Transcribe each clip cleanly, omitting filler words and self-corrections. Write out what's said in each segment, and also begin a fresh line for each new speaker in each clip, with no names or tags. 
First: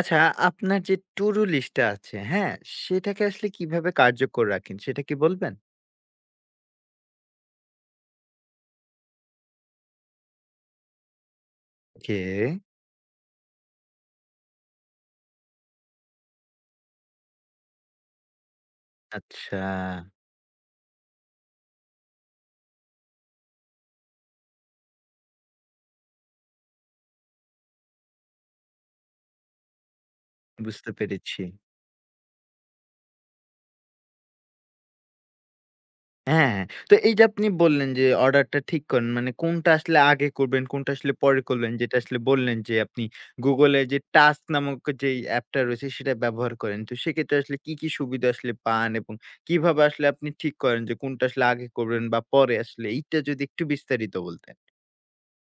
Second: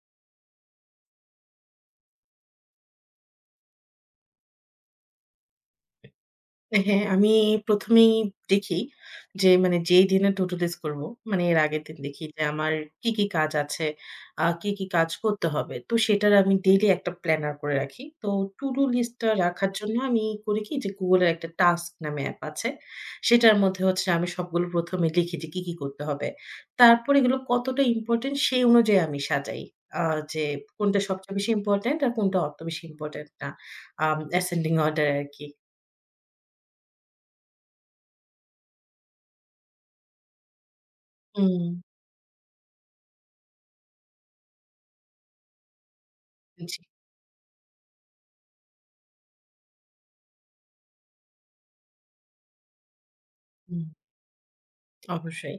আচ্ছা, আপনার যে to do list টা আছে, হ্যাঁ? সেটাকে আসলে কিভাবে কার্যকর রাখেন সেটা কি বলবেন?
হ্যাঁ, আমি ১ম এই দেখি যে মানে যেই দিনে to do list করব, মানে এর আগের দিন
ওকে,
দেখি যে আমার কি, কি কাজ আছে, কি, কি কাজ করতে হবে। তো সেটার আমি ডেইলি একটা প্ল্যানার করে রাখি। তো to do list-টা
আচ্ছা
রাখার জন্য আমি করি কি যে Google-এর একটা টাস্ক নামে অ্যাপ আছে। সেটার মধ্যে হচ্ছে আমি সবগুলো ১ম এ লিখি যে কি, কি করতে হবে। তারপর এগুলো কতটা ইম্পোর্টেন্ট সেই অনুযায়ী আমি সাজাই। আ যে
বুঝতে
কোনটা সবচেয়ে
পেরেছি।
বেশি ইম্পোর্টেন্ট আর কোনটা অত বেশি ইম্পোর্টেন্ট না। Ascending order এ আরকি।
হ্যাঁ, হ্যাঁ। তো এই যে আপনি বললেন যে অর্ডারটা ঠিক করেন মানে কোনটা আসলে আগে করবেন, কোনটা আসলে পরে
হুম।
করবেন যেটা আসলে বললেন যে আপনি Google এ যে টাস্ক নামক যেই অ্যাপটা রয়েছে সেটা ব্যবহার
জি,
করেন। তো সেক্ষেত্রে আসলে কি, কি সুবিধা আসলে পান এবং কিভাবে আসলে আপনি ঠিক করেন যে কোনটা আসলে আগে করবেন বা পরে আসলে এইটা যদি একটু
হুম।
বিস্তারিত বলতেন?
অবশ্যই।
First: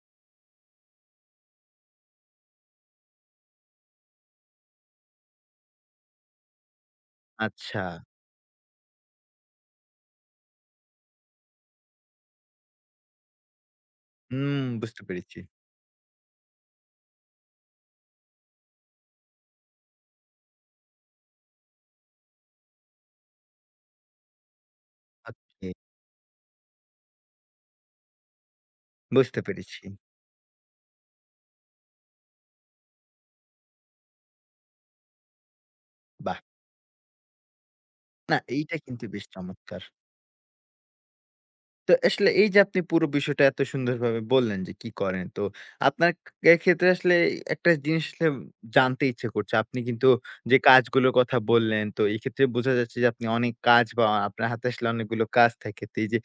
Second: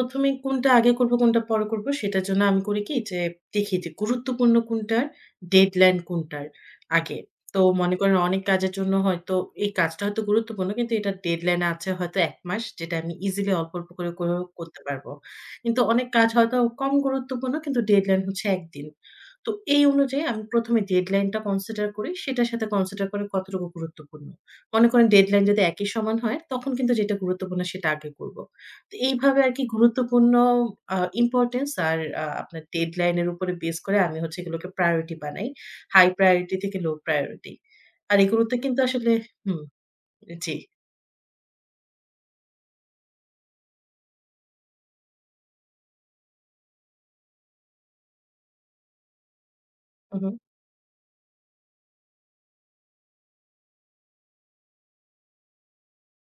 ১ম এ কোনটা আগে করব, কোনটা পরে করব সেটার জন্য আমি করি কি যে দেখি যে গুরুত্বপূর্ণ কোনটার, ডেডলাইন কোনটার আগে। তো
আচ্ছা,
মনে করেন অনেক কাজের জন্য হয়তো এই কাজটা হয়তো গুরুত্বপূর্ণ কিন্তু এটার ডেডলাইন আছে হয়তো ১ মাস যেটা আমি ইজিলি অল্প, অল্প করে করেও
হুম
করতে
বুঝতে
পারব।
পেরেছি।
কিন্তু অনেক কাজ হয়তো কম গুরুত্বপূর্ণ কিন্তু ডেডলাইন হচ্ছে ১ দিন। তো এই অনুযায়ী আমি ১ম এ ডেডলাইনটা কনসিডার করি সেটার সাথে কনসিডার করি কতটুকু গুরুত্বপূর্ণ। মনে করেন ডেডলাইন যদি
ওকে,
একই সমান হয় তখন কিন্তু যেটা গুরুত্বপূর্ণ সেটা আগে করব। তো এইভাবে
বুঝতে
আরকি
পেরেছি।
গুরুত্বপূর্ণ ইম্পোর্টেন্স আর আপনার ডেডলাইন এর উপরে বেস করে আমি হচ্ছে এগুলোকে প্রায়োরিটি বানাই। হাই
বাহ!
প্রায়োরিটি থেকে লো প্রায়োরিটি। আর
না
এগুলোতে
এইটা
কিন্তু
কিন্তু
আসলে
বেশ
হুম,
চমৎকার।
জি।
তো আসলে এই যে আপনি পুরো বিষয়টা এত সুন্দরভাবে বললেন যে কি করেন। তো আপনার কে ক্ষেত্রে আসলে একটা জিনিস আসলে জানতে ইচ্ছে করছে। আপনি কিন্তু
হু, হু।
যে কাজগুলোর কথা বললেন, তো এক্ষেত্রে বোঝা যাচ্ছে যে আপনি অনেক কাজ বা আপনার হাতে আসলে অনেকগুলো কাজ থাকে। তো এই যে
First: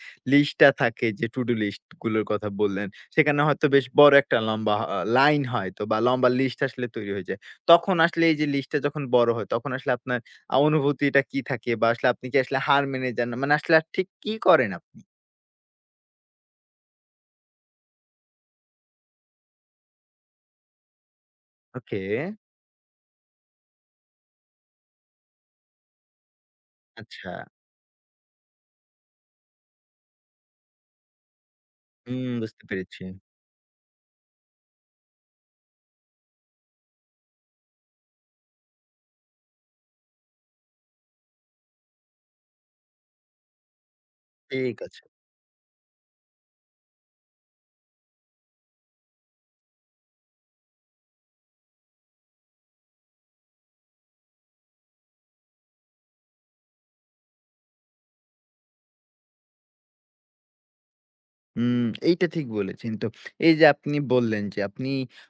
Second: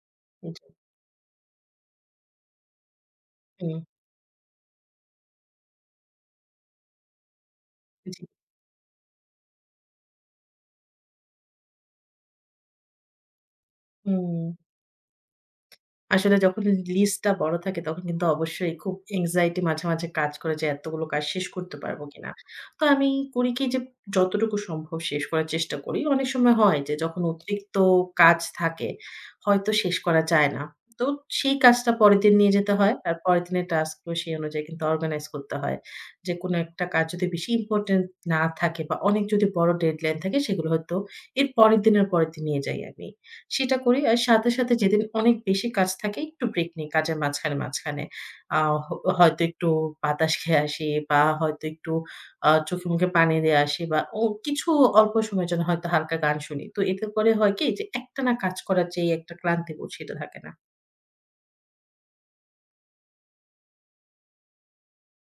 জি,
লিস্টটা থাকে যে টু ডু লিস্ট গুলোর কথা বললেন, সেখানে হয়তো
হুম,
বেশ বড় একটা লম্বা লাইন হয়তো বা লম্বা লিস্ট আসলে তৈরি হয়ে যায়। তখন
জি,
আসলে এই যে লিস্টটা যখন বড় হয়, তখন আসলে আপনার অনুভূতিটা কি থাকে বা আসলে আপনি কি আসলে হার মেনে যান? মানে আসলে আর ঠিক কি
হুম।
করেন আপনি?
আসলে যখন লিস্টটা বড় থাকে তখন কিন্তু অবশ্যই খুব anxiety মাঝে, মাঝে কাজ করে যে এতগুলো কাজ শেষ করতে
ওকে,
পারবো কিনা। তো আমি করি কি যে যতটুকু সম্ভব শেষ করার চেষ্টা করি। অনেক সময় হয় যে যখন
আচ্ছা।
অতিরিক্ত কাজ থাকে হয়তো শেষ করা যায় না। তো সেই কাজটা পরের
হুম,
দিন নিয়ে
বুঝতে
যেতে হয়।
পেরেছি।
আর পরের দিনের টাস্কগুলো সেই অনুযায়ী কিন্তু অর্গানাইজ করতে হয়। যে কোনো একটা কাজ যদি বেশি ইম্পোর্টেন্ট না থাকে বা অনেক যদি বড় ডেডলাইন থাকে সেগুলো হয়তো এর পরের দিনের পরের দিন নিয়ে যাই আমি। সেটা করি। আর সাথে, সাথে
ঠিক
যেদিন
আছে।
অনেক বেশি কাজ থাকে একটু ব্রেক নেই কাজের মাঝখানে, মাঝখানে। আ হ হয়তো একটু বাতাস খেয়ে আসি বা হয়তো একটু চোখে মুখে পানি দিয়ে আসি বা ও কিছু অল্প সময়ের জন্য হয়তো হালকা গান শুনি। তো এতে করে হয় কি যে একটানা কাজ করার যে একটা ক্লান্তিবোধ সেটা থাকে না।
হুম, এইটা ঠিক বলেছেন। তো এই যে আপনি বললেন যে আপনি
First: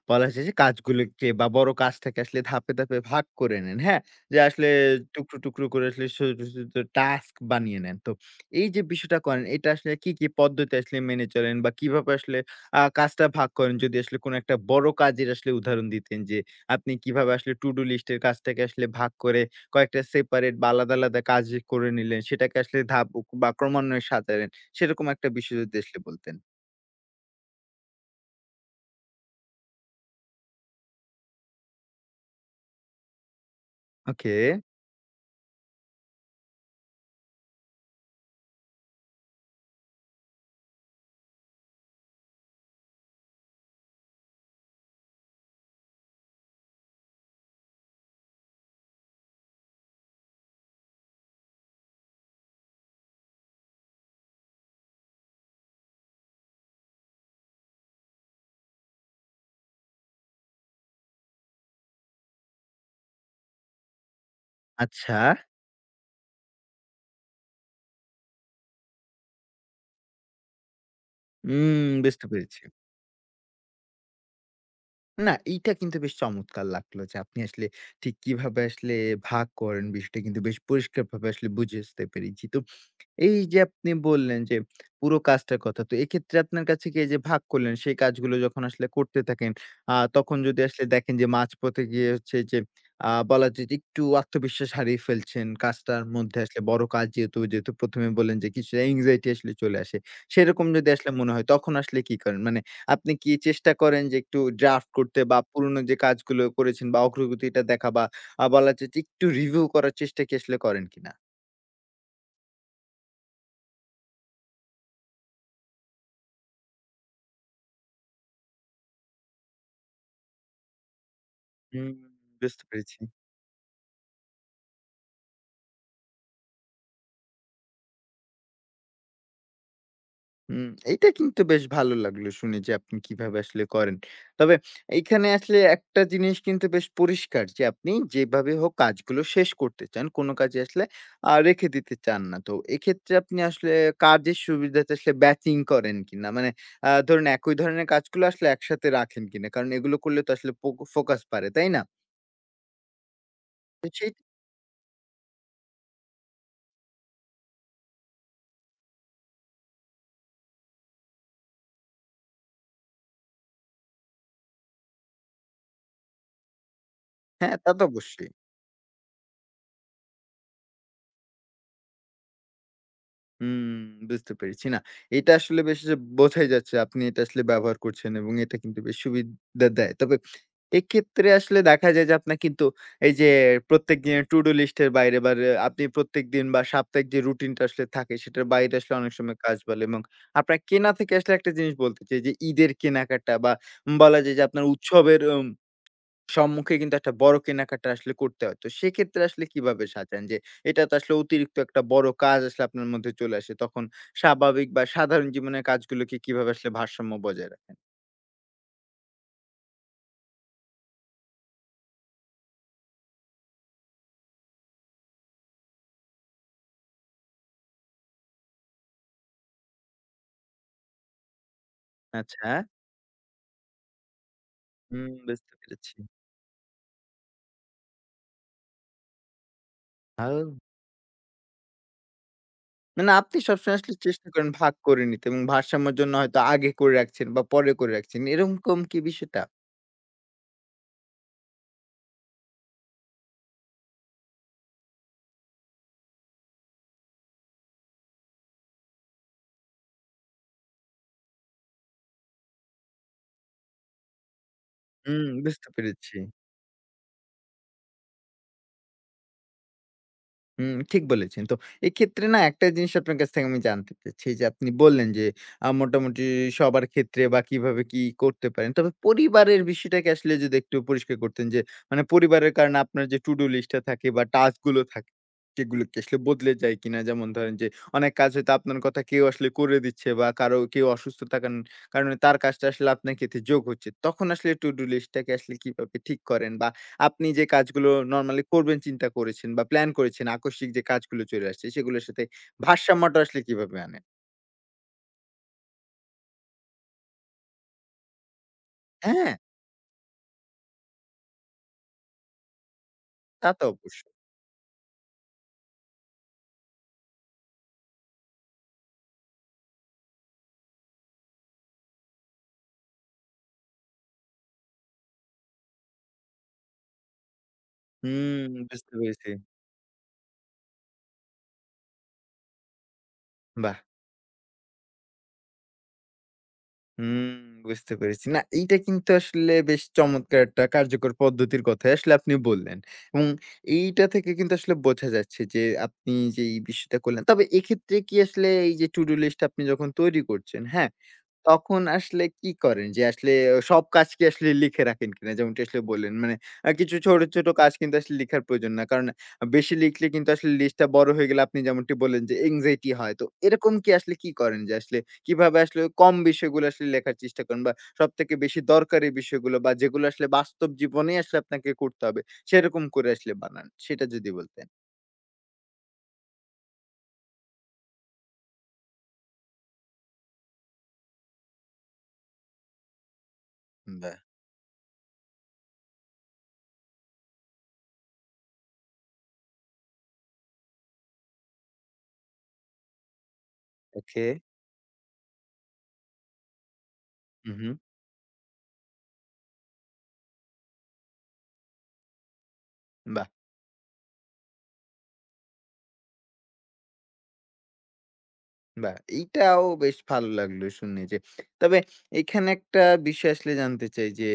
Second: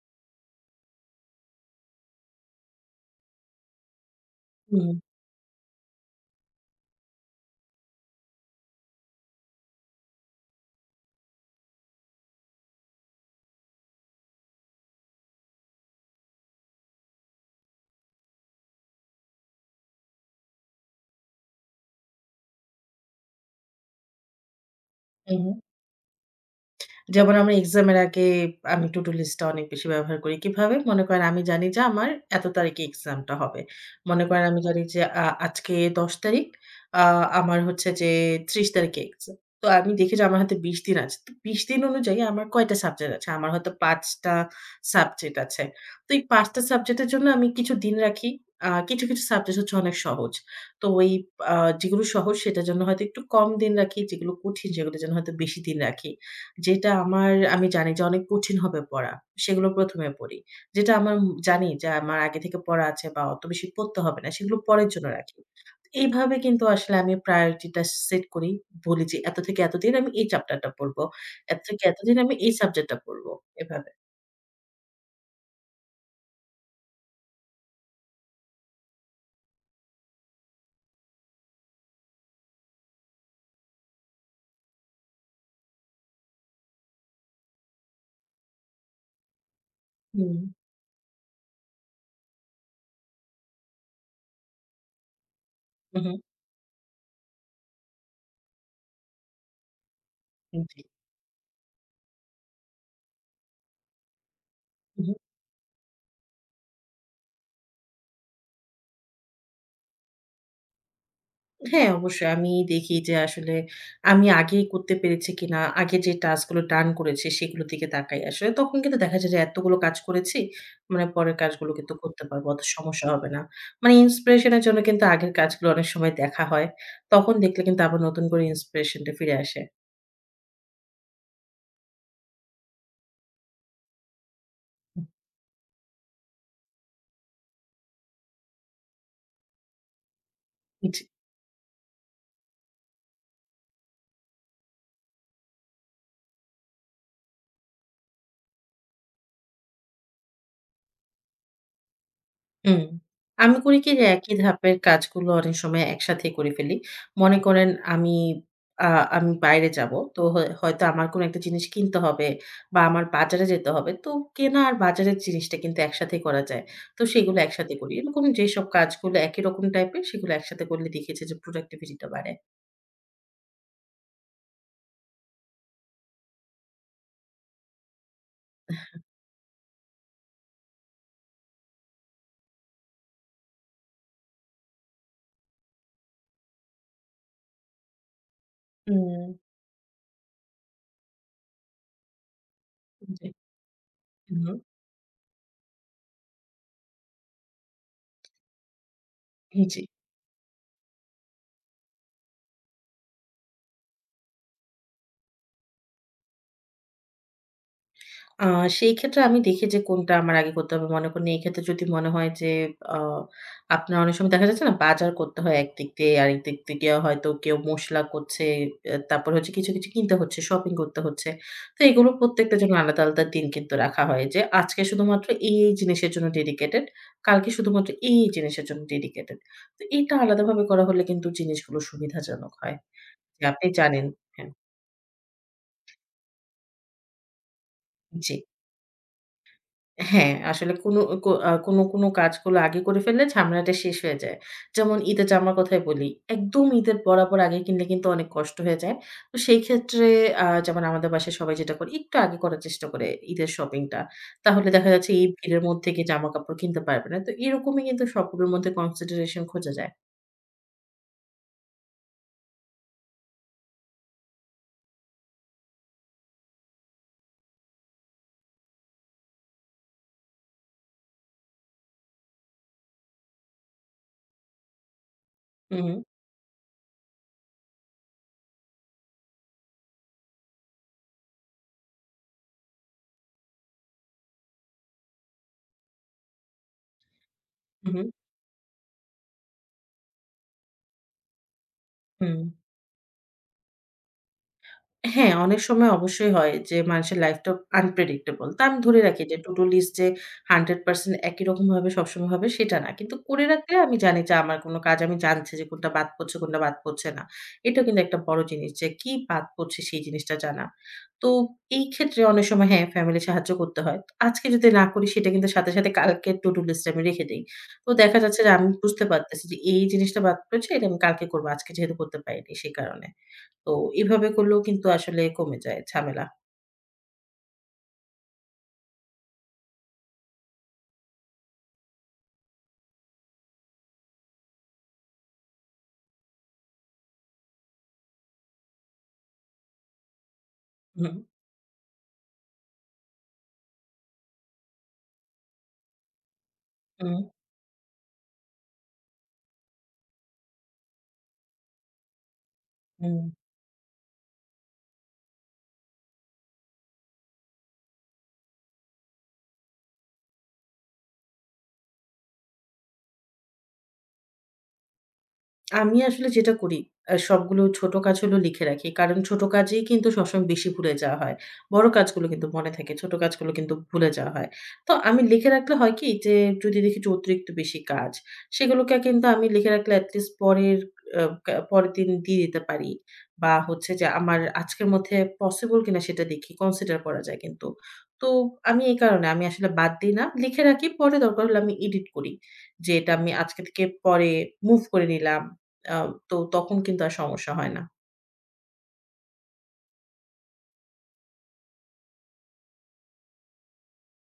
বলা যায় যে কাজগুলোকে বা বড় কাজটাকে আসলে ধাপে, ধাপে ভাগ করে নেন, হ্যাঁ? যে আসলে
হুম,
টুকরো, টুকরো করে আসলে ছোট, ছোট টাস্ক বানিয়ে নেন। তো এই যে বিষয়টা করেন এটা আসলে কি, কি পদ্ধতি আসলে মেনে চলেন বা কিভাবে আসলে কাজটা ভাগ করেন? যদি আসলে কোনো একটা বড় কাজের আসলে উদাহরণ দিতেন যে আপনি কিভাবে আসলে to do list এর কাজটাকে আসলে ভাগ করে কয়েকটা সেপারেট বা আলাদা, আলাদা কাজ করে নিলেন সেটাকে আসলে ধাপ বা ক্রমান্বয়ে সাজালেন। সেরকম একটা
হুম।
বিষয় যদি আসলে বলতেন।
যেমন আমার এক্সাম এর আগে আমি to do list টা অনেক বেশি ব্যবহার করি। কিভাবে? মনে করেন আমি জানি যে আমার এত তারিখে এক্সামটা হবে। মনে
ওকে।
করেন আমি জানি যে আজকে ১০ তারিখ, আ আমার হচ্ছে যে ৩০ তারিখে এক্সাম। তো আমি দেখি যে আমার হাতে ২০ দিন আছে। তো ২০ দিন অনুযায়ী আমার কয়টা সাবজেক্ট আছে? আমার হয়তো ৫ টা সাবজেক্ট আছে। তো এই ৫ টা সাবজেক্টের জন্য আমি কিছু দিন রাখি। কিছু, কিছু সাবজেক্ট হচ্ছে অনেক সহজ। তো ওই আ যেগুলো সহজ সেটার জন্য হয়তো একটু কম দিন রাখি, যেগুলো কঠিন সেগুলোর জন্য হয়তো বেশি দিন রাখি। যেটা আমার আমি জানি যে অনেক কঠিন হবে পড়া। সেগুলো ১ম এ পড়ি। যেটা আমার জানি যে আমার আগে থেকে পড়া আছে বা অত বেশি পড়তে হবে না। সেগুলো পরের জন্য
আচ্ছা।
রাখি। এইভাবে কিন্তু আসলে আমি priority টা সেট করি। বলি যে এত থেকে এতদিন আমি এই চ্যাপ্টারটা পড়ব। এত থেকে
উম
এতদিন
বুঝতে
আমি এই
পেরেছি।
সাবজেক্টটা পড়ব। এভাবে।
না এইটা কিন্তু বেশ চমৎকার লাগলো যে আপনি আসলে ঠিক কিভাবে আসলে ভাগ করেন বিষয়টা কিন্তু বেশ পরিষ্কারভাবে আসলে বুঝে আসতে পেরেছি। তো এই যে আপনি বললেন যে পুরো কাজটার কথা। তো এক্ষেত্রে আপনার কাছে কি এই যে ভাগ করলেন সেই কাজগুলো যখন আসলে করতে থাকেন, তখন
হুম।
যদি আসলে দেখেন যে মাঝপথে গিয়ে হচ্ছে যে বলা যায় যে একটু আত্মবিশ্বাস হারিয়ে ফেলছেন কাজটার
উহু।
মধ্যে আসলে বড় কাজ যেহেতু ১ম এ বললেন যে কিছুটা anxiety আসলে চলে আসে। সেরকম
জি।
যদি আসলে মনে হয় তখন আসলে কি করেন? মানে আপনি কি চেষ্টা করেন যে একটু ড্রাফট
উহু।
করতে বা পুরনো যে কাজগুলো করেছেন বা অগ্রগতিটা দেখা বা বলা যায় যে একটু রিভিউ করার চেষ্টা কি আসলে করেন কিনা?
হ্যাঁ, অবশ্যই। আমি দেখি যে আসলে আমি আগে করতে পেরেছি কিনা, আগে যে টাস্ক গুলো ডান করেছি সেগুলোর দিকে তাকাই আসলে। তখন কিন্তু দেখা যায় যে এতগুলো কাজ করেছি, মানে পরের কাজগুলো
হুম,
কিন্তু করতে পারবো। অত
বুঝতে পেরেছি।
সমস্যা হবে না। মানে ইন্সপিরেশন এর জন্য কিন্তু আগের কাজগুলো অনেক সময় দেখা হয়। তখন দেখলে কিন্তু আবার নতুন করে ইন্সপিরেশন টা ফিরে আসে।
হুম, এইটা কিন্তু বেশ ভালো লাগলো শুনে যে আপনি কিভাবে আসলে করেন। তবে এইখানে আসলে একটা জিনিস কিন্তু বেশ পরিষ্কার যে আপনি যেভাবে হোক কাজগুলো শেষ করতে চান। কোন কাজে আসলে
জি।
রেখে দিতে চান না। তো এক্ষেত্রে আপনি আসলে কাজের সুবিধাতে আসলে ব্যাচিং করেন কিনা? মানে ধরুন একই ধরনের কাজগুলো আসলে একসাথে রাখেন কিনা? কারণ এগুলো করলে তো আসলে পোক ফোকাস বাড়ে, তাই না?
হুম। আমি করি
তো
কি যে
সেই
একই ধাপের কাজগুলো অনেক সময় একসাথে করে ফেলি। মনে করেন আ আমি বাইরে যাবো। তো হয় হয়তো আমার কোনো একটা জিনিস কিনতে হবে বা আমার বাজারে যেতে হবে। তো কেনা আর বাজারের জিনিসটা কিন্তু একসাথেই করা যায়। তো সেগুলো
হ্যাঁ, তা
একসাথে
তো
করি। এরকম
অবশ্যই।
যেসব কাজগুলো একই রকম টাইপের সেগুলো একসাথে করলে দেখেছি যে প্রোডাক্টিভিটি টা বাড়ে।
হুম, বুঝতে পেরেছি। না, এটা আসলে বেশ যে বোঝাই যাচ্ছে আপনি এটা আসলে ব্যবহার করছেন এবং এটা কিন্তু বেশ সুবিধা দেয়। তবে এক্ষেত্রে আসলে দেখা যায় যে আপনার কিন্তু এই যে প্রত্যেকদিনের to do list এর বাইরে বা রে আপনি প্রত্যেকদিন বা সাপ্তাহিক যে রুটিনটা আসলে থাকে সেটার বাইরে আসলে অনেক সময়
হুম।
কাজ বলে এবং আপনার কেনা থেকে আসলে একটা জিনিস বলতে চাই যে ঈদের
জি।
কেনাকাটা বা বলা যায়
হুম,
যে আপনার উৎসবের সম্মুখে কিন্তু একটা বড় কেনাকাটা আসলে করতে হয়। তো সেক্ষেত্রে আসলে
জি।
কিভাবে সাজান? যে এটা তো আসলে অতিরিক্ত একটা বড় কাজ আসলে আপনার মধ্যে চলে আসে। তখন স্বাভাবিক বা সাধারণ জীবনের কাজগুলোকে কিভাবে আসলে ভারসাম্য বজায় রাখেন?
আ সেই ক্ষেত্রে আমি দেখি যে কোনটা আমার আগে করতে হবে। মনে করুন এই ক্ষেত্রে যদি মনে হয় যে আ আপনার অনেক সময় দেখা যাচ্ছে না বাজার করতে হয় একদিক দিয়ে, আরেক দিক থেকে হয়তো কেউ মসলা করছে, তারপর হচ্ছে কিছু, কিছু কিনতে হচ্ছে, শপিং করতে হচ্ছে। তো এগুলো
আচ্ছা।
প্রত্যেকটার জন্য আলাদা, আলাদা দিন কিন্তু রাখা হয় যে আজকে
হুম,
শুধুমাত্র
বুঝতে
এই, এই
পেরেছি।
জিনিসের জন্য ডেডিকেটেড, কালকে শুধুমাত্র এই, এই জিনিসের জন্য ডেডিকেটেড। তো এটা
আও
আলাদাভাবে করা হলে কিন্তু জিনিসগুলো সুবিধাজনক হয়।
মানে আপনি
যে আপনি
সবসময় আসলে
জানেন
চেষ্টা করেন
হ্যাঁ,
ভাগ করে নিতে এবং ভারসাম্যের জন্য হয়তো আগে করে রাখছেন বা পরে করে রাখছেন।
জি।
এরকম কি বিষয়টা?
হ্যাঁ, আসলে কোনো কো আ কোনো, কোনো কাজগুলো আগে করে ফেললে ঝামেলাটা শেষ হয়ে যায়। যেমন ঈদের জামার কথাই বলি। একদম ঈদের বরাবর আগে কিনলে কিন্তু অনেক কষ্ট হয়ে যায়। তো সেই ক্ষেত্রে যেমন আমাদের বাসায় সবাই যেটা করে একটু আগে করার চেষ্টা করে ঈদের শপিংটা। তাহলে দেখা যাচ্ছে এই
হুম,
ভিড়ের
বুঝতে
মধ্যে গিয়ে
পেরেছি।
জামাকাপড় কিনতে পারবে না। তো এরকমই কিন্তু সবগুলোর মধ্যে কনসিডারেশন খোঁজা যায়।
হুম, ঠিক বলেছেন। তো এক্ষেত্রে না একটা জিনিস আপনার কাছ থেকে আমি জানতে চাচ্ছি যে আপনি বললেন যে মোটামুটি সবার ক্ষেত্রে বা কিভাবে কি করতে পারেন। তবে পরিবারের বিষয়টাকে আসলে যদি একটু পরিষ্কার করতেন যে মানে পরিবারের কারণে আপনার যে to do list টা থাকে বা টাস্ক গুলো থাকে
হু,
সেগুলো
হু,
কি আসলে বদলে যায় কিনা? যেমন ধরেন যে অনেক কাজ হয়তো আপনার কথা কেউ আসলে করে দিচ্ছে বা কারো কেউ অসুস্থ থাকার কারণে তার কাজটা আসলে আপনার ক্ষেত্রে যোগ হচ্ছে। তখন আসলে to do list টাকে আসলে কিভাবে ঠিক করেন বা আপনি যে কাজগুলো
হু,
নরমালি করবেন চিন্তা করেছেন বা প্ল্যান করেছেন, আকস্মিক যে কাজগুলো চলে আসছে সেগুলোর সাথে
হু।
ভারসাম্যটা আসলে কিভাবে আনেন?
হ্যাঁ, অনেক সময় অবশ্যই হয় যে মানুষের লাইফটা unpredictable। তা আমি ধরে রাখি
হ্যাঁ,
যে to do list যে ১০০% একই রকম হবে সবসময় হবে সেটা না। কিন্তু করে
তা তো
রাখলে আমি
অবশ্যই।
জানি যে আমার কোন কাজ আমি জানছি যে কোনটা বাদ পড়ছে, কোনটা বাদ পড়ছে না। এটা কিন্তু একটা বড় জিনিস যে কি বাদ পড়ছে সেই জিনিসটা জানা। তো এই ক্ষেত্রে অনেক সময় হ্যাঁ, ফ্যামিলি সাহায্য করতে হয়। আজকে যদি না করি সেটা কিন্তু সাথে, সাথে কালকের to do list এ আমি রেখে দেই। তো দেখা যাচ্ছে
হুম,
যে আমি
বুঝতে
বুঝতে
পেরেছি।
পারতেছি যে এই জিনিসটা বাদ পড়েছে এটা আমি কালকে করব। আজকে যেহেতু করতে পারিনি সে কারণে। তো
বাহ!
এভাবে করলেও কিন্তু আসলে কমে যায় ঝামেলা।
হুম, বুঝতে পেরেছি। না এইটা কিন্তু আসলে বেশ চমৎকার একটা কার্যকর পদ্ধতির কথাই আসলে আপনি বললেন। এবং এইটা থেকে কিন্তু আসলে বোঝা যাচ্ছে যে আপনি যে এই বিষয়টা করলেন। তবে এক্ষেত্রে কি আসলে এই যে to do list আপনি যখন তৈরি করছেন, হ্যাঁ?
হুম,
তখন আসলে কি করেন? যে আসলে সব কাজ কি আসলে লিখে রাখেন কিনা? যেমনটি আসলে বললেন। মানে কিছু
হুম,
ছোট, ছোট কাজ কিন্তু আসলে লিখার প্রয়োজন না। কারণ বেশি লিখলে কিন্তু আসলে লিস্টটা বড় হয়ে গেলে আপনি যেমনটি বললেন যে anxiety হয়।
হুম।
তো এরকম কি আসলে কি করেন? যে আসলে কিভাবে আসলে কম বিষয়গুলো আসলে লেখার চেষ্টা করেন? বা সবথেকে বেশি দরকারি বিষয়গুলো বা যেগুলো আসলে বাস্তব জীবনেই আসলে আপনাকে করতে হবে, সেরকম করে আসলে বানান? সেটা যদি বলতেন?
আমি আসলে যেটা করি, সবগুলো ছোট কাজ হলো লিখে রাখি। কারণ ছোট কাজেই কিন্তু সবসময় বেশি ভুলে যাওয়া হয়। বড় কাজগুলো কিন্তু মনে থাকে। ছোট কাজগুলো কিন্তু ভুলে
বাহ!
যাওয়া হয়। তো আমি লিখে রাখলে হয় কি যে যদি দেখি যে অতিরিক্ত বেশি কাজ, সেগুলোকে কিন্তু আমি লিখে রাখলে at least পরের আ কা পরের দিন দিয়ে দিতে পারি। বা হচ্ছে যে
ওকে।
আমার আজকের মধ্যে পসিবল কিনা সেটা দেখি, কনসিডার করা যায় কিন্তু।
উহু।
তো আমি এই কারণে আমি আসলে বাদ দিই না। লিখে রাখি, পরে দরকার হলে আমি এডিট করি। যে এটা
বাহ!
আমি আজকে থেকে পরে মুভ করে নিলাম আ তো তখন কিন্তু আর সমস্যা হয় না।
বাহ! এইটাও বেশ ভালো লাগলো শুনে যে। তবে এখানে একটা বিষয় আসলে জানতে চাই যে,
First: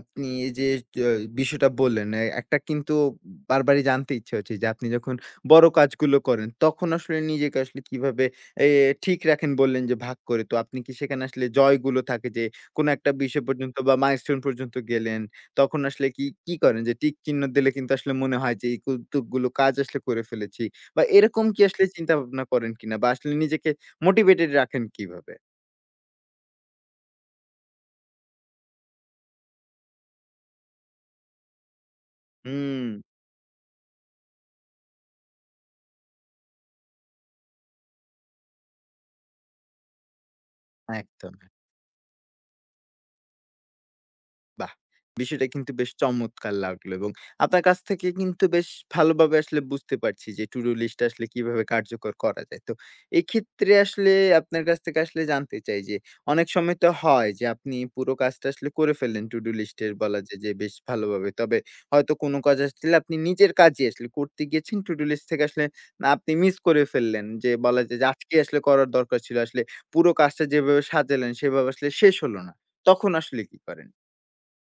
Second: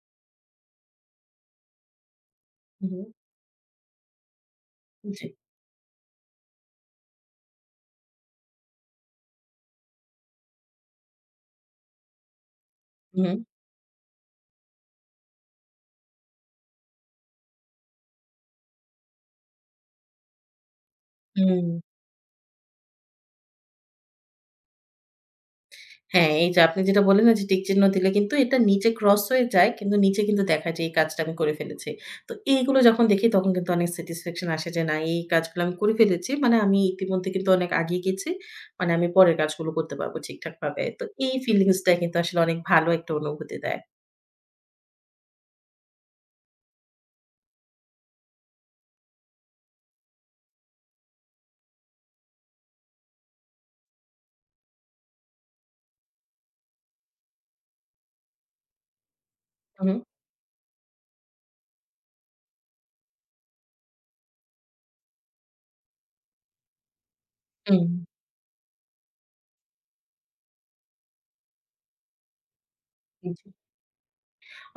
আপনি এই যে য বিষয়টা বললেন, এ একটা কিন্তু
হুম,
বারবারই জানতে ইচ্ছা হচ্ছে যে, আপনি যখন
জি।
বড় কাজগুলো করেন, তখন আসলে নিজেকে আসলে কিভাবে এ ঠিক রাখেন বললেন যে ভাগ করে। তো আপনি কি সেখানে আসলে জয়গুলো থাকে যে, কোনো একটা
হুম,
বিষয় পর্যন্ত বা মাইলস্টোন পর্যন্ত গেলেন, তখন আসলে কি, কি করেন? যে টিক চিহ্ন দিলে কিন্তু আসলে মনে হয় যে এই কৌতুকগুলো কাজ আসলে করে ফেলেছি। বা এরকম কি
হুম।
আসলে চিন্তা ভাবনা করেন কিনা? বা আসলে নিজেকে মোটিভেটেড রাখেন কিভাবে?
হ্যাঁ, এই যে আপনি যেটা বললেন না যে টিক চিহ্ন দিলে কিন্তু এটা নিচে ক্রস হয়ে যায় কিন্তু নিচে কিন্তু দেখায় যে এই কাজটা আমি করে ফেলেছি। তো এইগুলো
হুম।
যখন দেখি তখন কিন্তু অনেক স্যাটিসফ্যাকশন আসে যে না এই কাজগুলো আমি করে ফেলেছি। মানে আমি ইতিমধ্যে কিন্তু অনেক আগিয়ে গেছি। মানে আমি পরের কাজগুলো করতে পারবো ঠিকঠাকভাবে। তো এই
একদম।
ফিলিংসটা কিন্তু আসলে অনেক ভালো একটা অনুভূতি দেয়।
বাহ! বিষয়টা কিন্তু বেশ চমৎকার লাগলো এবং আপনার কাছ থেকে কিন্তু বেশ ভালোভাবে আসলে বুঝতে পারছি যে to do list টা আসলে কিভাবে কার্যকর করা যায়। তো এক্ষেত্রে আসলে আপনার কাছ থেকে আসলে জানতে চাই যে অনেক সময় তো হয় যে আপনি পুরো কাজটা আসলে করে ফেললেন to do list
হুম,
এর বলা যায় যে বেশ ভালোভাবে। তবে হয়তো কোনো কাজ আসলে আপনি নিজের কাজে আসলে করতে গিয়েছেন to do list থেকে আসলে না আপনি মিস করে ফেললেন। যে বলা যায় যে আজকে আসলে করার দরকার ছিল আসলে পুরো কাজটা যেভাবে সাজালেন সেভাবে আসলে শেষ হলো না। তখন আসলে
হুম।
কি করেন?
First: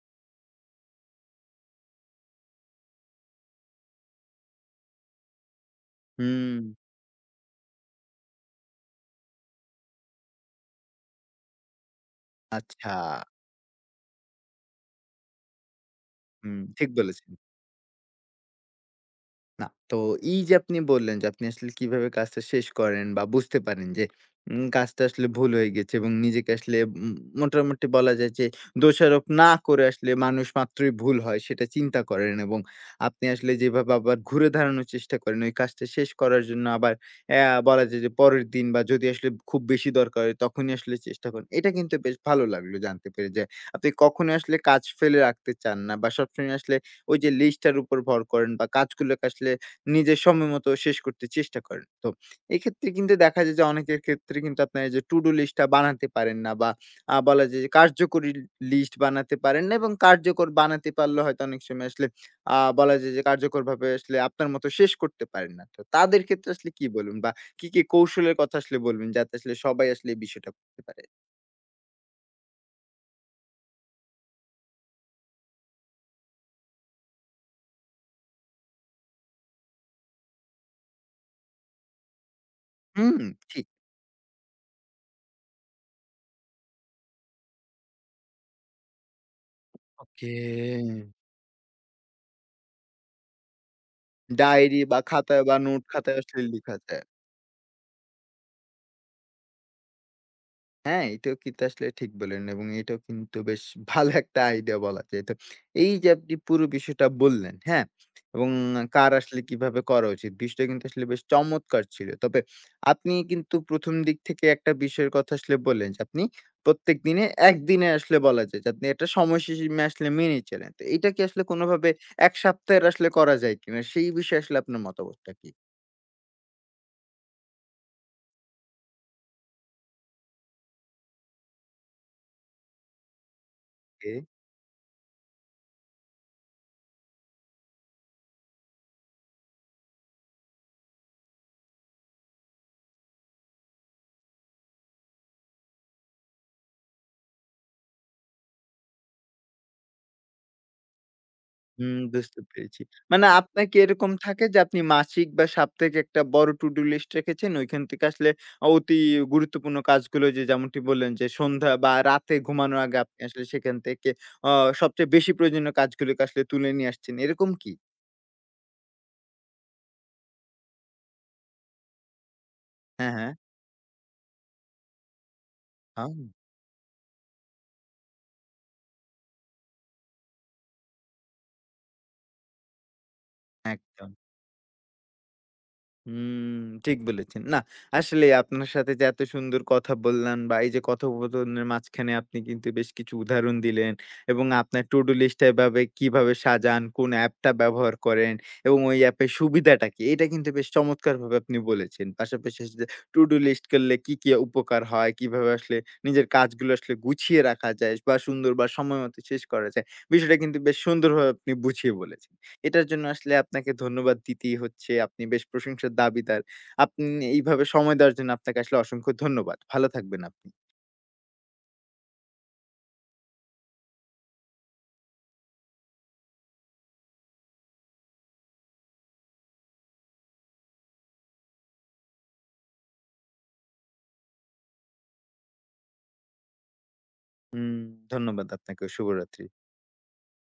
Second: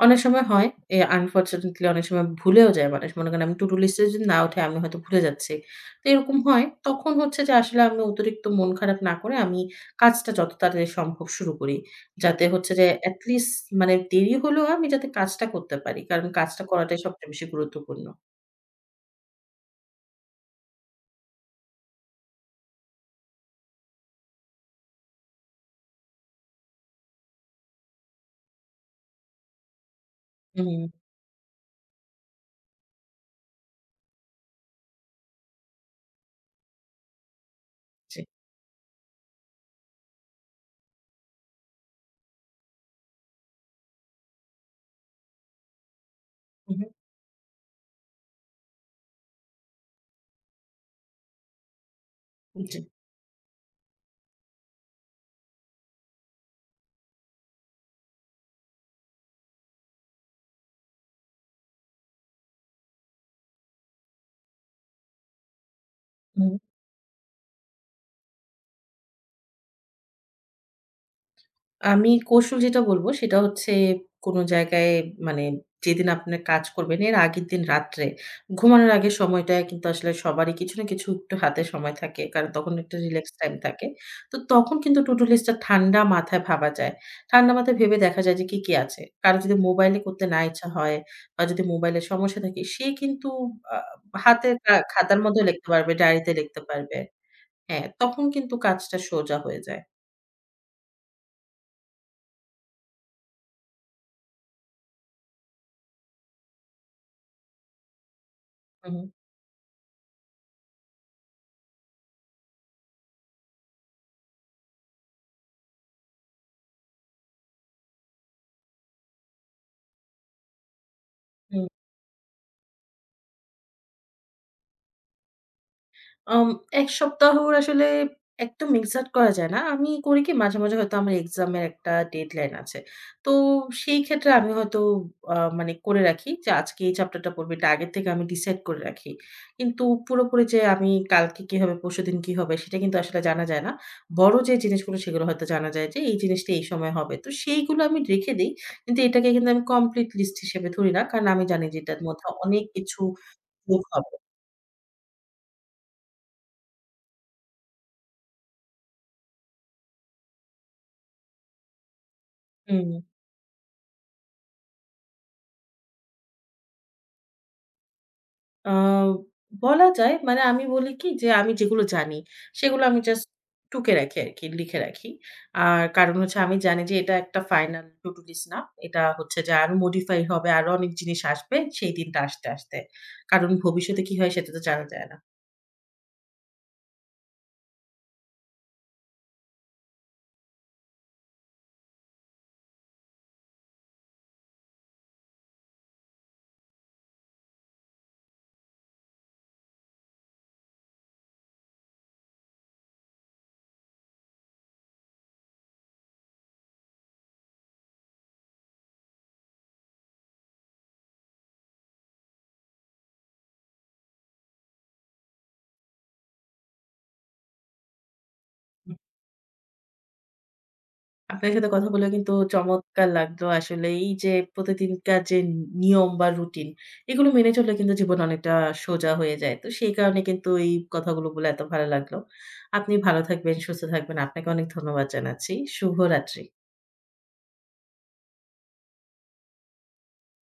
অনেক সময় হয়, আনফরচুনেটলি অনেক সময় ভুলেও যায় মানুষ। মনে করেন আমি টু ডু লিস্টে যদি না ওঠে আমি হয়তো ভুলে যাচ্ছি। তো এরকম
হুম,
হয়। তখন হচ্ছে যে আসলে আমি অতিরিক্ত মন খারাপ না করে আমি কাজটা যত তাড়াতাড়ি সম্ভব শুরু করি। যাতে হচ্ছে যে
আচ্ছা।
এটি লিস্ট মানে দেরি হলেও আমি যাতে কাজটা করতে পারি। কারণ
হুম,
কাজটা
ঠিক
করাটাই সবচেয়ে
বলেছেন।
বেশি গুরুত্বপূর্ণ।
না, তো এই যে আপনি বললেন যে আপনি আসলে কিভাবে কাজটা শেষ করেন বা বুঝতে পারেন যে কাজটা আসলে ভুল হয়ে গেছে এবং নিজেকে আসলে উম মোটামুটি বলা যায় যে দোষারোপ না করে আসলে মানুষ
হুম,
মাত্রই ভুল হয় সেটা চিন্তা করেন এবং আপনি আসলে যেভাবে আবার ঘুরে দাঁড়ানোর চেষ্টা করেন ওই কাজটা শেষ করার জন্য আবার বলা যায় যে
জি।
পরের দিন বা যদি আসলে খুব বেশি দরকার হয় তখনই আসলে চেষ্টা করেন এটা কিন্তু বেশ ভালো লাগলো জানতে পেরে যে আপনি কখনো আসলে কাজ ফেলে রাখতে চান না বা সবসময়
হু,
আসলে
হু,
ওই যে লিস্টটার উপর ভর করেন বা কাজগুলোকে আসলে নিজের সময়মতো শেষ করতে চেষ্টা করেন। তো
জি।
এক্ষেত্রে কিন্তু দেখা যায় যে অনেকের ক্ষেত্রে কিন্তু আপনার এই যে টু ডু লিস্টটা বানাতে পারেন না বা বলা যায় যে কার্যকরী লিস্ট বানাতে পারেন না এবং কার্যকর বানাতে পারলে হয়তো অনেক সময় আসলে বলা যায় যে কার্যকরভাবে আসলে আপনার মতো শেষ করতে পারেন না। তো তাদের
হু।
ক্ষেত্রে আসলে কি বলবেন বা কি, কি কৌশলের কথা আসলে বলবেন যাতে আসলে সবাই আসলে এই বিষয়টা করতে পারে?
আমি কৌশল যেটা বলবো সেটা হচ্ছে কোনো জায়গায় মানে যেদিন আপনি কাজ করবেন এর আগের দিন রাত্রে ঘুমানোর আগের সময়টায় কিন্তু আসলে সবারই কিছু না কিছু একটু হাতে সময় থাকে। কারণ তখন একটা
হুম,
রিল্যাক্স টাইম
ঠিক।
থাকে। তো তখন কিন্তু টু ডু লিস্টটা ঠান্ডা মাথায় ভাবা যায়। ঠান্ডা মাথায় ভেবে দেখা যায় যে কি, কি আছে? কারো যদি মোবাইলে করতে
ওকে।
না ইচ্ছা হয় বা যদি মোবাইলের সমস্যা থাকে সে কিন্তু আ হাতে
ডায়েরি বা
খাতার মধ্যেও
খাতায় বা
লিখতে
নোট
পারবে,
খাতায়
ডায়েরিতে
আসলে
লিখতে
লিখা
পারবে।
যায়।
হ্যাঁ, তখন কিন্তু কাজটা সোজা হয়ে যায়।
হ্যাঁ, এটাও কিন্তু আসলে ঠিক বললেন এবং এটাও কিন্তু বেশ ভালো একটা আইডিয়া বলা যায়। তো এই যে আপনি পুরো বিষয়টা বললেন, হ্যাঁ? এবং
হু, হু।
কার আসলে কিভাবে করা উচিত, বিষয়টা কিন্তু আসলে বেশ চমৎকার ছিল। তবে আপনি কিন্তু ১ম দিক থেকে একটা বিষয়ের কথা আসলে বললেন যে, আপনি প্রত্যেক দিনে একদিনে আসলে বলা যায় যে, আপনি একটা সময়সীমা আসলে মেনে চলেন। তো এটা কি আসলে
হু।
কোনোভাবে ১ সপ্তাহের আসলে করা যায় কিনা? সেই বিষয়ে আসলে আপনার মতামতটা কি?
আম ১ সপ্তাহর আসলে একদম এক্সাক্ট করা যায় না। আমি করি কি মাঝে, মাঝে হয়তো আমার এক্সামের একটা ডেডলাইন আছে। তো সেই ক্ষেত্রে আমি হয়তো মানে করে রাখি যে আজকে এই চ্যাপ্টারটা পড়বো এটা আগের থেকে আমি ডিসাইড করে রাখি। কিন্তু পুরোপুরি যে আমি কালকে কি হবে, পরশুদিন কি হবে সেটা কিন্তু আসলে জানা যায় না। বড় যে জিনিসগুলো সেগুলো হয়তো জানা যায় যে এই জিনিসটা এই সময় হবে। তো সেইগুলো আমি রেখে দেই। কিন্তু এটাকে কিন্তু আমি কমপ্লিট লিস্ট হিসেবে ধরি না। কারণ আমি জানি যে
হুম,
এটার মধ্যে
বুঝতে
অনেক
পেরেছি।
কিছু
মানে আপনার কি
যোগ
এরকম
হবে।
থাকে যে আপনি মাসিক বা সাপ্তাহিক একটা বড় to do list রেখেছেন, ঐখান থেকে আসলে অতি গুরুত্বপূর্ণ কাজগুলো যে যেমনটি বললেন যে সন্ধ্যা বা রাতে ঘুমানোর
হুম।
আগে আপনি আসলে সেখান থেকে অ সবচেয়ে বেশি প্রয়োজনীয় কাজগুলোকে আসলে তুলে নিয়ে আসছেন। এরকম কি?
আ বলা যায় মানে আমি বলি কি যে আমি যেগুলো জানি সেগুলো আমি
হ্যাঁ,
জাস্ট
হ্যাঁ।
টুকে রাখি আরকি, লিখে রাখি। আর কারণ
আম
হচ্ছে আমি জানি যে এটা একটা ফাইনাল to do list না। এটা হচ্ছে যে আরো modify হবে, আরো অনেক জিনিস আসবে সেই দিনটা আসতে, আসতে। কারণ ভবিষ্যতে
একদম।
কি হয় সেটা তো জানা যায় না।
হুম, ঠিক বলেছেন। না, আসলেই আপনার সাথে যে এত সুন্দর কথা বললাম বা এই যে কথোপকথনের মাঝখানে আপনি কিন্তু বেশ কিছু উদাহরণ দিলেন এবং আপনার to do list টা এভাবে কিভাবে সাজান, কোন অ্যাপটা ব্যবহার করেন এবং ওই অ্যাপের সুবিধাটা কি? এটা কিন্তু বেশ চমৎকারভাবে আপনি বলেছেন। পাশাপাশি আসলে to do list করলে কি, কি উপকার হয়? কিভাবে আসলে নিজের কাজগুলো আসলে গুছিয়ে রাখা যায় বা সুন্দর বা সময়মতো শেষ করা যায়? বিষয়টা কিন্তু বেশ সুন্দরভাবে আপনি বুঝিয়ে বলেছেন। এটার জন্য আসলে আপনাকে ধন্যবাদ দিতেই হচ্ছে। আপনি বেশ প্রশংসার দাবিদার। আপনি এইভাবে সময় দেওয়ার জন্য আপনাকে আসলে অসংখ্য ধন্যবাদ। ভালো থাকবেন আপনি।
আপনার সাথে কথা বলে কিন্তু চমৎকার লাগলো। আসলে এই যে প্রতিদিনকার যে নিয়ম বা রুটিন এগুলো মেনে চললে কিন্তু জীবন অনেকটা সোজা হয়ে যায়। তো সেই কারণে কিন্তু এই কথাগুলো বলে এত ভালো লাগলো। আপনি ভালো থাকবেন, সুস্থ থাকবেন। আপনাকে অনেক ধন্যবাদ জানাচ্ছি। শুভরাত্রি।
হুম, ধন্যবাদ আপনাকেও। শুভরাত্রি।